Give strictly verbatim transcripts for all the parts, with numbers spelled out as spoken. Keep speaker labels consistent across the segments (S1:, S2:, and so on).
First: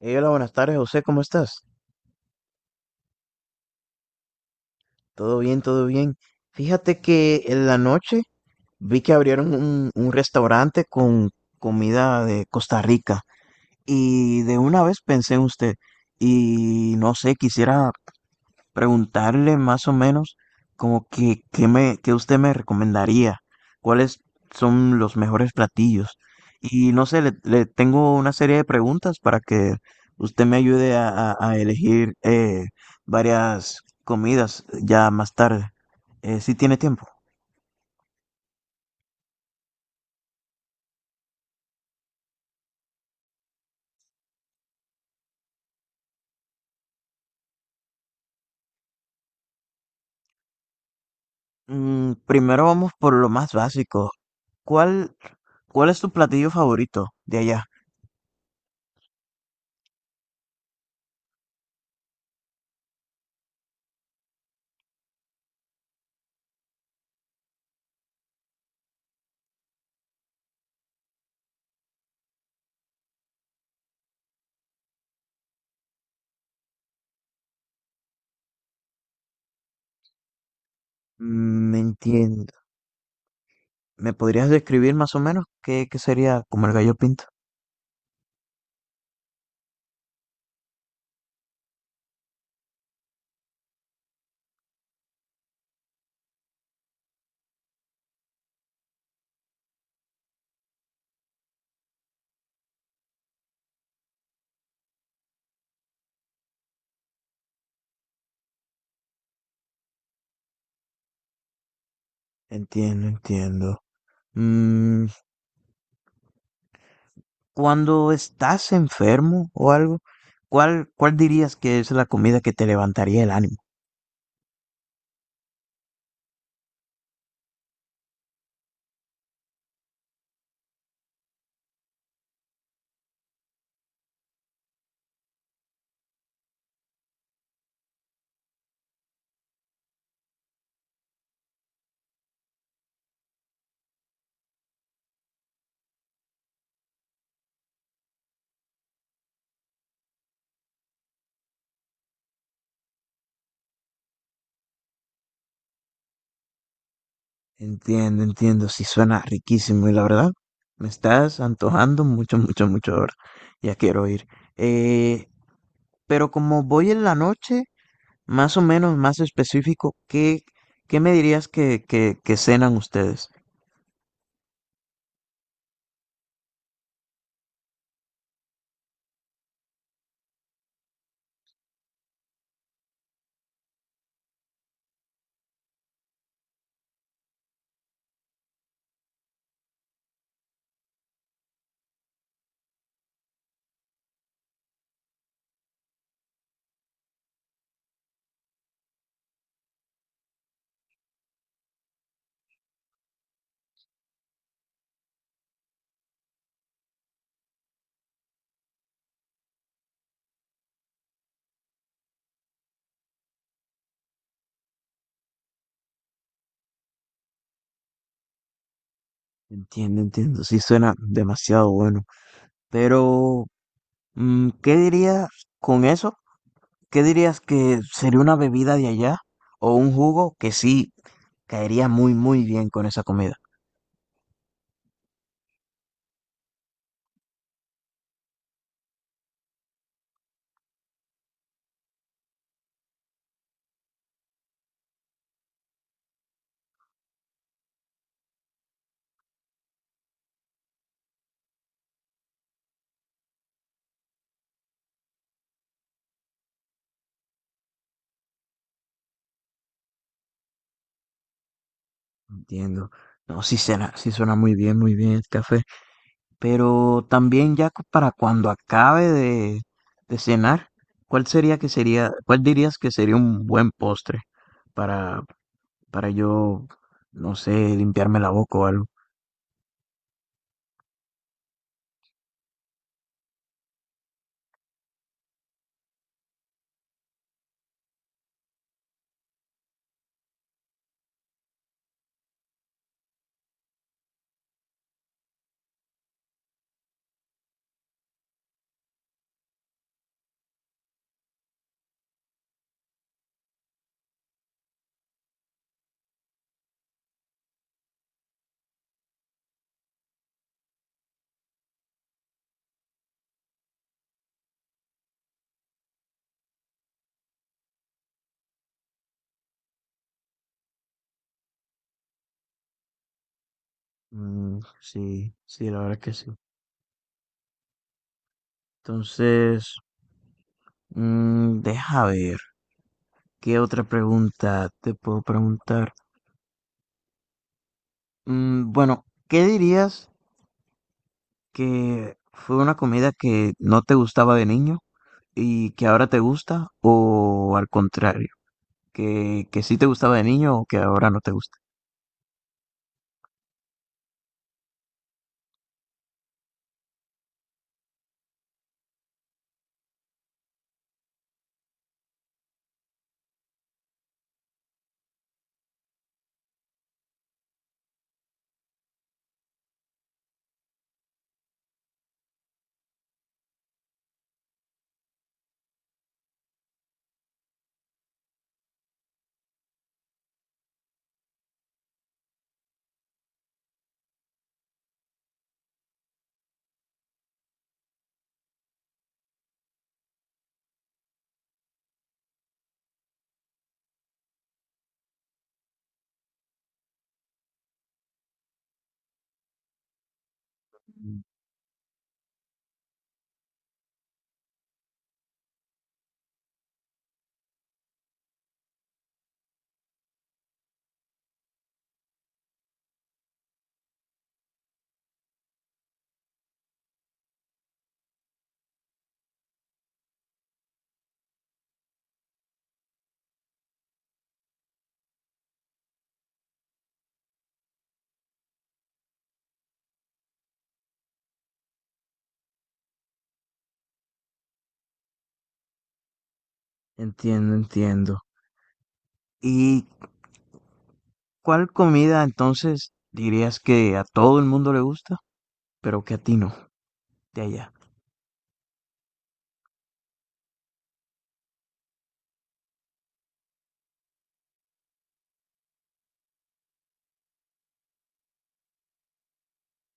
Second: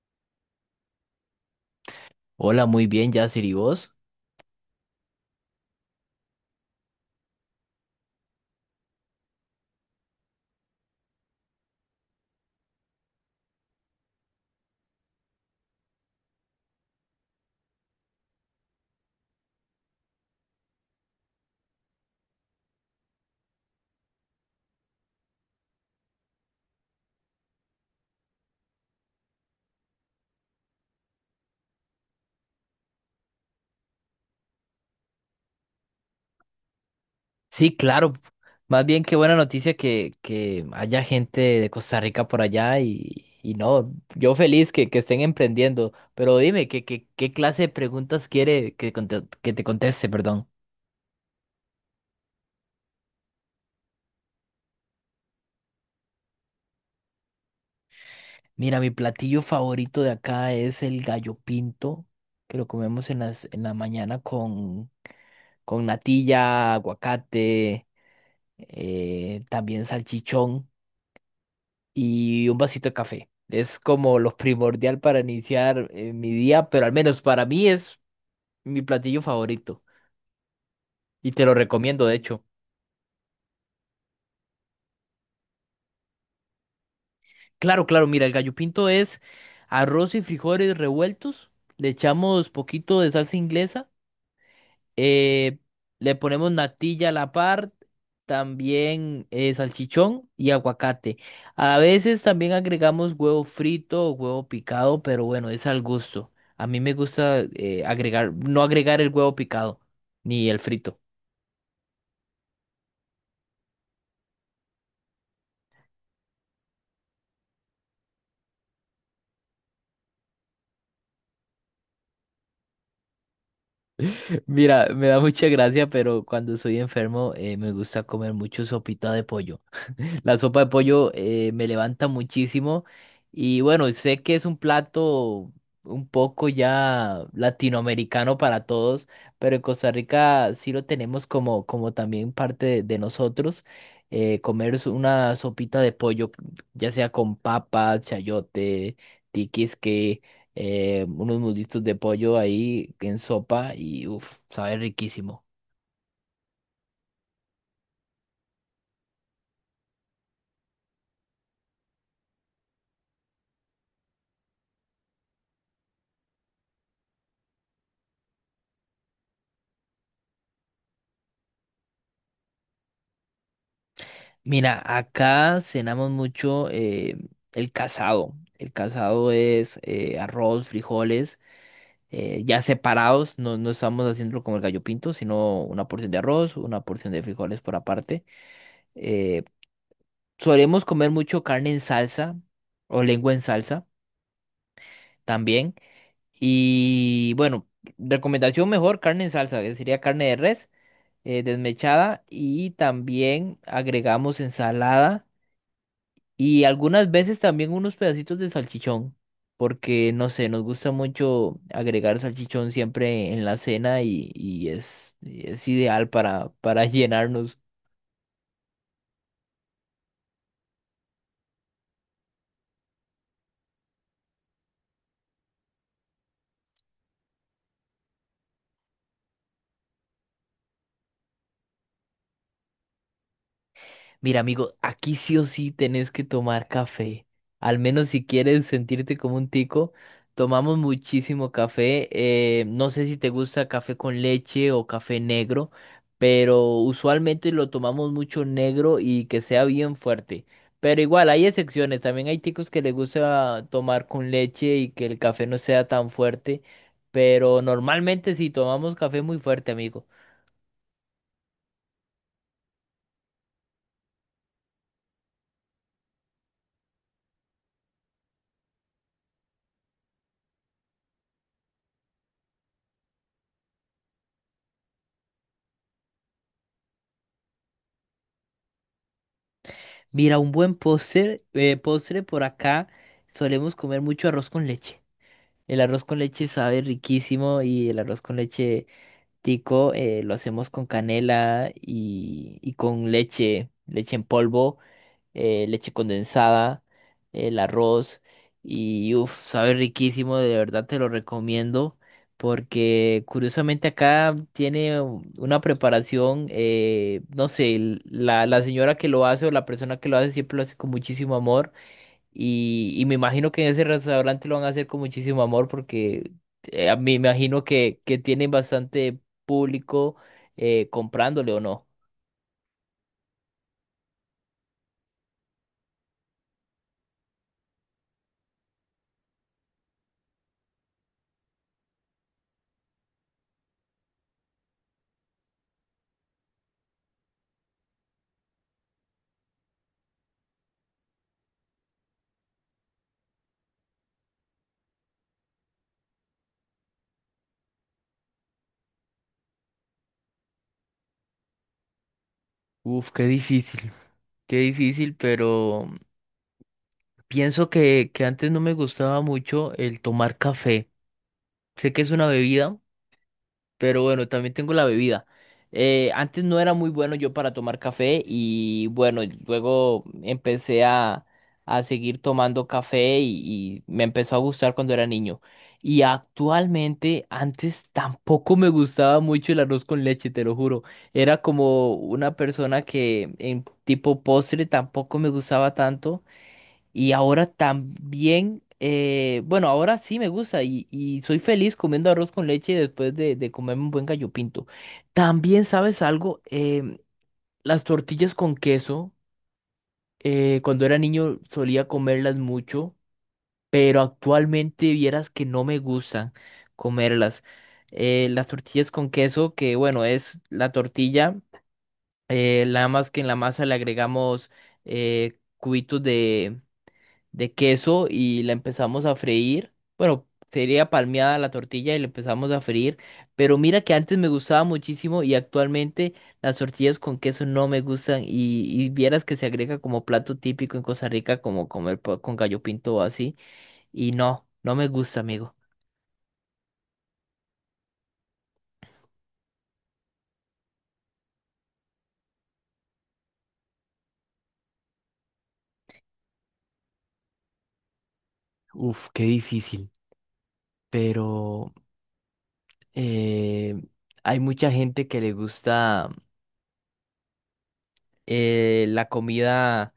S1: Eh, Hola, buenas tardes, José, ¿cómo estás?
S2: Hola, muy bien, Yasir, ¿y vos?
S1: Todo bien, todo bien. Fíjate que en la noche vi que abrieron un, un restaurante con comida de Costa Rica y de una vez pensé en usted y no sé, quisiera preguntarle más o menos como que, que me, que usted me recomendaría, cuáles son los mejores platillos. Y no sé, le, le tengo una serie de preguntas para que usted me ayude a, a- a elegir eh, varias comidas ya más tarde, eh, si tiene tiempo.
S2: Sí, claro. Más bien qué buena noticia que, que haya gente de Costa Rica por allá y, y no, yo feliz que, que estén emprendiendo. Pero dime, ¿qué, qué, qué clase de preguntas quiere que, conte- que te conteste, perdón?
S1: Mm, primero vamos por lo más básico. ¿Cuál, cuál es tu platillo favorito de allá?
S2: Mira, mi platillo favorito de acá es el gallo pinto, que lo comemos en las, en la mañana con, con natilla, aguacate, eh, también salchichón y un vasito de café. Es como lo primordial para iniciar eh, mi día, pero al menos para mí es mi platillo favorito, y te lo
S1: Mm, me
S2: recomiendo, de hecho.
S1: entiendo. ¿Me podrías describir más o menos qué, qué sería como el gallo pinto?
S2: Claro, claro, mira, el gallo pinto es arroz y frijoles revueltos, le echamos poquito de salsa inglesa, eh, le ponemos natilla a la par, también eh, salchichón y aguacate. A veces también agregamos huevo frito o huevo picado, pero bueno, es al gusto. A mí me gusta eh, agregar, no agregar el huevo picado ni el frito.
S1: Entiendo, entiendo. Mm, cuando estás enfermo o algo, ¿cuál, cuál dirías que es la comida que te levantaría el ánimo?
S2: Mira, me da mucha gracia, pero cuando soy enfermo eh, me gusta comer mucho sopita de pollo. La sopa de pollo eh, me levanta muchísimo y bueno, sé que es un plato un poco ya latinoamericano para todos, pero en Costa Rica sí lo tenemos como, como también parte de, de nosotros. Eh, comer es una sopita de pollo, ya sea con papa, chayote, tiquisque, eh, unos muslitos de pollo ahí en sopa y uff, sabe riquísimo.
S1: Entiendo, entiendo, sí suena riquísimo y la verdad, me estás antojando mucho, mucho, mucho ahora. Ya quiero ir. Eh, pero como voy en la noche, más o menos, más específico, ¿qué, qué me dirías que, que, que cenan ustedes?
S2: Mira, acá cenamos mucho, eh, el casado. El casado es eh, arroz, frijoles, eh, ya separados, no, no estamos haciendo como el gallo pinto, sino una porción de arroz, una porción de frijoles por aparte. Eh, Solemos comer mucho carne en salsa o lengua en salsa también. Y bueno, recomendación mejor, carne en salsa, que sería carne de res, eh, desmechada, y también agregamos ensalada y algunas veces también unos pedacitos de salchichón, porque no sé, nos gusta mucho agregar salchichón siempre en la cena y, y es, y es ideal para, para llenarnos.
S1: Entiendo, entiendo, sí suena demasiado bueno. Pero, mm, ¿qué dirías con eso? ¿Qué dirías que sería una bebida de allá o un jugo que sí caería muy, muy bien con esa comida?
S2: Mira, amigo, aquí sí o sí tenés que tomar café. Al menos si quieres sentirte como un tico, tomamos muchísimo café. Eh, no sé si te gusta café con leche o café negro, pero usualmente lo tomamos mucho negro y que sea bien fuerte. Pero igual, hay excepciones. También hay ticos que les gusta tomar con leche y que el café no sea tan fuerte. Pero normalmente sí tomamos café muy fuerte, amigo.
S1: Entiendo. No, sí suena, sí suena muy bien, muy bien el café. Pero también ya cu- para cuando acabe de, de cenar, ¿cuál sería que sería, cuál dirías que sería un buen postre para, para yo, no sé, limpiarme la boca o algo?
S2: Mira, un buen postre, eh, postre por acá solemos comer mucho arroz con leche. El arroz con leche sabe riquísimo, y el arroz con leche tico eh, lo hacemos con canela y, y con leche, leche en polvo, eh, leche condensada, el arroz, y uff, sabe riquísimo, de verdad te lo recomiendo, porque curiosamente acá tiene un- una preparación, eh, no sé, l- la, la señora que lo hace o la persona que lo hace siempre lo hace con muchísimo amor, y, y me imagino que en ese restaurante lo van a hacer con muchísimo amor, porque eh, a mí me imagino que, que tienen bastante público eh, comprándole o no.
S1: Mm, sí, sí, la verdad que sí. Entonces, mm, deja ver, ¿qué otra pregunta te puedo preguntar? Mm, bueno, ¿qué dirías que fue una comida que no te gustaba de niño y que ahora te gusta? ¿O al contrario, que, que sí te gustaba de niño o que ahora no te gusta?
S2: Uf, qué difícil, qué difícil, pero pienso que, que antes no me gustaba mucho el tomar café. Sé que es una bebida, pero bueno, también tengo la bebida. Eh, antes no era muy bueno yo para tomar café, y bueno, luego empecé a, a seguir tomando café y, y me empezó a gustar cuando era niño. Y actualmente antes tampoco me gustaba mucho el arroz con leche, te lo juro. Era como una persona que en tipo postre tampoco me gustaba tanto. Y ahora también, eh, bueno, ahora sí me gusta y, y soy feliz comiendo arroz con leche después de, de comerme un buen gallo pinto. También, ¿sabes algo? Em, las tortillas con queso, eh, cuando era
S1: Mm,
S2: niño solía comerlas mucho, pero actualmente vieras que no me gustan comerlas. Eh, las tortillas con queso, que bueno, es la tortilla, eh, nada más que en la masa le agregamos eh, cubitos de queso y la empezamos a freír. Bueno, sería palmeada la tortilla y la empezamos a freír. Pero mira que antes me gustaba muchísimo y actualmente las tortillas con queso no me gustan. Y, y vieras que se agrega como plato típico en Costa Rica, como comer po- con gallo pinto o así. Y no, no me gusta, amigo.
S1: entiendo, entiendo. ¿Y cuál comida entonces dirías que a todo el mundo le gusta, pero que a ti no, de allá?
S2: Uf, qué difícil, pero eh, hay mucha gente que le gusta eh, la comida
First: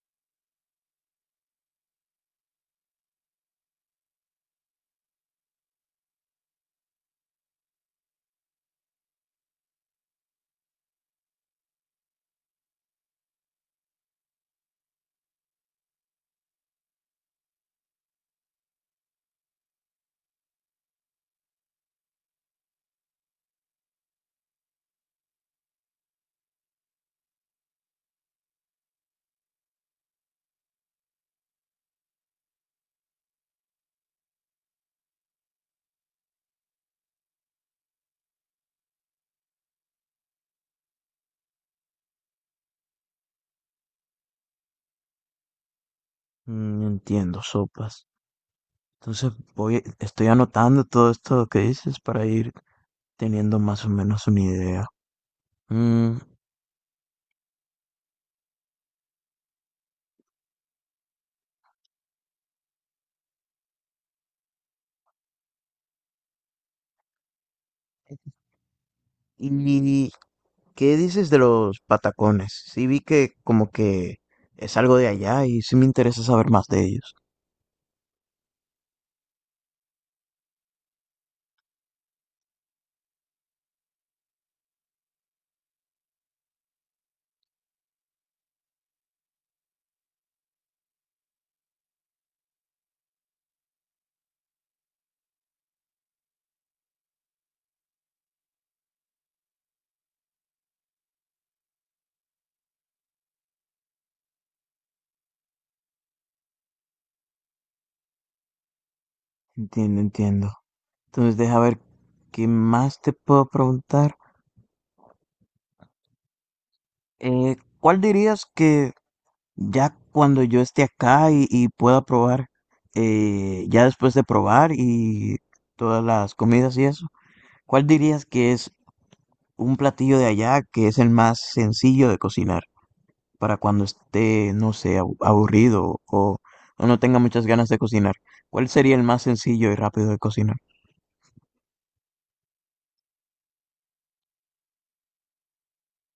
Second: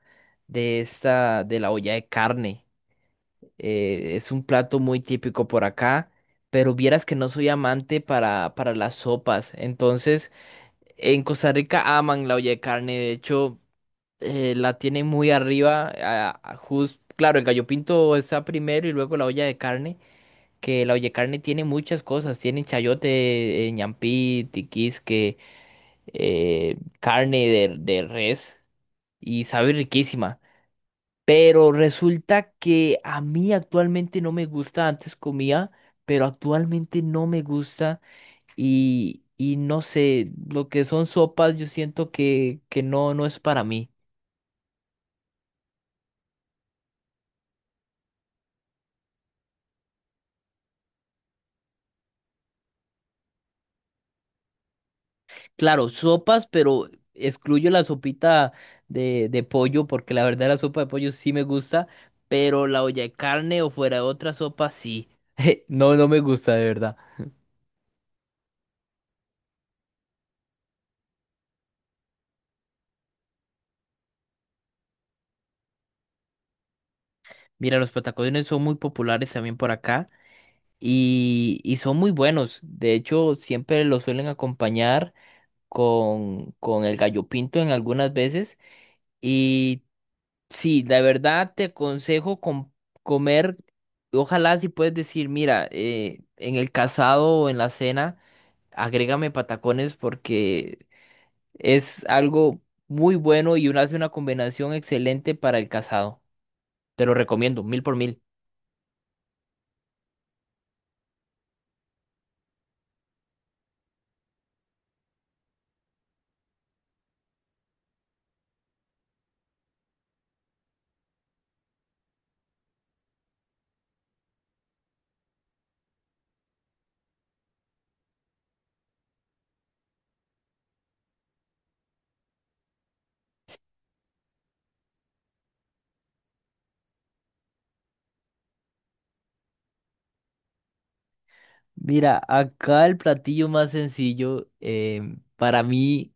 S2: de esta, de la olla de carne. Eh, es un plato muy típico por acá, pero vieras que no soy amante para, para las sopas. Entonces, en Costa Rica aman la olla de carne, de hecho, eh, la tienen muy arriba. A- a jus- claro, el gallo pinto está primero y luego la olla de carne, que la olla de carne tiene muchas cosas, tiene chayote, eh, ñampí, tiquisque, eh, carne de, de res, y sabe riquísima. Pero resulta que a mí actualmente no me gusta, antes comía, pero actualmente no me gusta, y, y no sé, lo que son sopas yo siento que, que no, no es para mí.
S1: Mm, entiendo, sopas. Entonces voy, estoy anotando todo esto que dices para ir teniendo más o menos una idea.
S2: Claro,
S1: Mm,
S2: sopas, pero excluyo la sopita de, de pollo, porque la verdad la sopa de pollo sí me gusta, pero la olla de carne o fuera de otra sopa sí. No, no me gusta de verdad.
S1: ¿y qué dices de los patacones? Sí vi que como que es algo de allá y sí me interesa saber más de ellos.
S2: Mira, los patacones son muy populares también por acá, y, y son muy buenos. De hecho, siempre los suelen acompañar con, con el gallo pinto en algunas veces. Y sí, la verdad te aconsejo com- comer, ojalá si puedes decir, mira, eh, en el casado o en la cena, agrégame patacones, porque es algo muy bueno y una, hace una combinación excelente para el casado. Te lo recomiendo, mil por mil.
S1: Entiendo, entiendo. Entonces deja ver qué más te puedo preguntar. Eh, ¿cuál dirías que ya cuando yo esté acá y, y pueda probar, eh, ya después de probar y todas las comidas y eso, ¿cuál dirías que es un platillo de allá que es el más sencillo de cocinar para cuando esté, no sé, abu- aburrido o, o no tenga muchas ganas de cocinar? ¿Cuál sería el más sencillo y rápido de cocinar?
S2: Mira, acá el platillo más sencillo, em, para mí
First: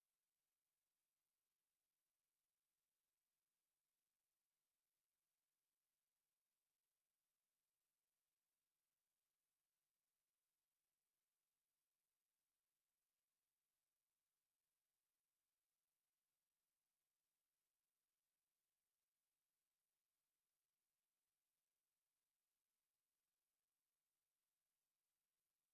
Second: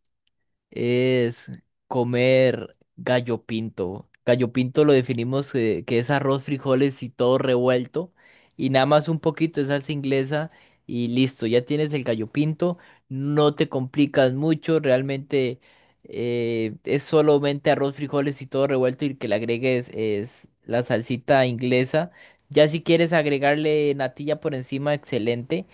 S2: es comer gallo pinto. Gallo pinto lo definimos eh, que es arroz, frijoles y todo revuelto. Y nada más un poquito de salsa inglesa y listo, ya tienes el gallo pinto. No te complicas mucho, realmente eh, es solamente arroz, frijoles y todo revuelto y que le agregues es la salsita inglesa. Ya si quieres agregarle natilla por encima, excelente.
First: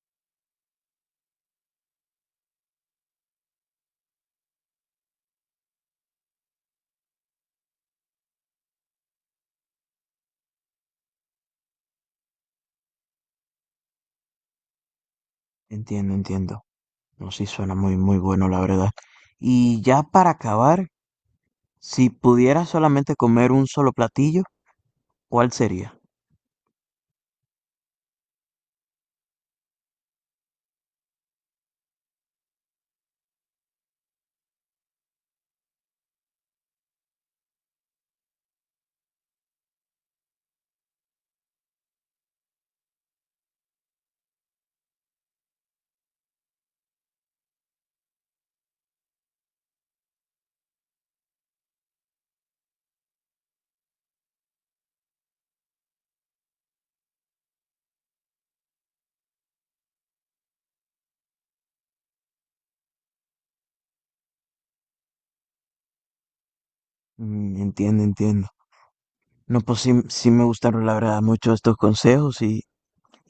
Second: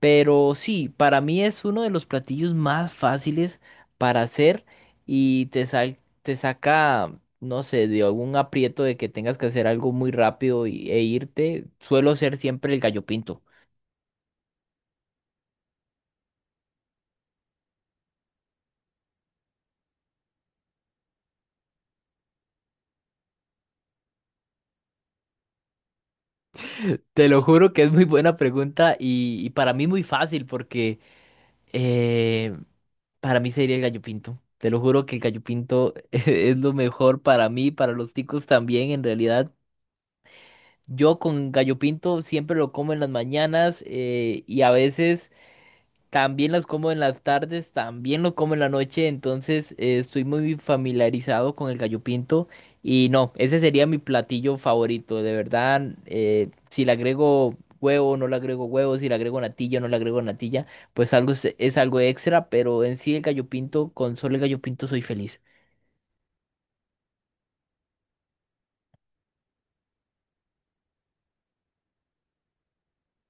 S2: Pero sí, para mí es uno de los platillos más fáciles para hacer, y te sal- te saca, no sé, de algún aprieto de que tengas que hacer algo muy rápido y- e irte, suelo ser siempre el gallo pinto.
S1: Entiendo, entiendo. No, sí, suena muy, muy bueno, la verdad. Y ya para acabar, si pudieras solamente comer un solo platillo, ¿cuál sería?
S2: Te lo juro que es muy buena pregunta y, y para mí muy fácil, porque eh, para mí sería el gallo pinto. Te lo juro que el gallo pinto es lo mejor para mí, para los ticos también en realidad. Yo con gallo pinto siempre lo como en las mañanas, eh, y a veces... También las como en las tardes, también lo como en la noche, entonces eh, estoy muy familiarizado con el gallo pinto, y no, ese sería mi platillo favorito, de verdad, eh, si le agrego huevo, no le agrego huevo, si le agrego natilla, no le agrego natilla, pues algo es, es algo extra, pero en sí el gallo pinto, con solo el gallo pinto soy feliz.
S1: Mm, entiendo, entiendo. No, pues sí, sí me gustaron, la verdad, mucho estos consejos. Y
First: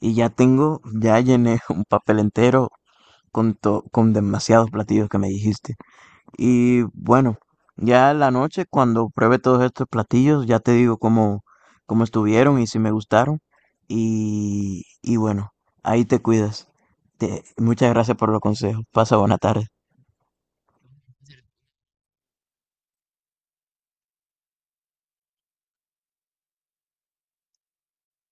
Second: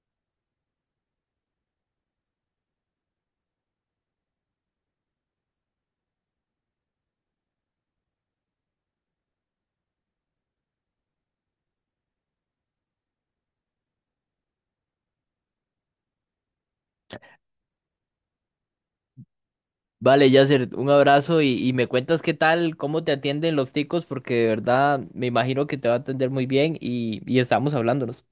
S1: ya tengo, ya llené un papel entero con, to- con demasiados platillos que me dijiste. Y bueno, ya en la noche, cuando pruebe todos estos platillos, ya te digo cómo, cómo estuvieron y si me gustaron. Y, y bueno, ahí te cuidas. Te- muchas gracias por los consejos. Pasa buena tarde.
S2: Vale, Yasser, un abrazo y, y me cuentas qué tal, cómo te atienden los ticos, porque de verdad me imagino que te va a atender muy bien y, y estamos hablándonos.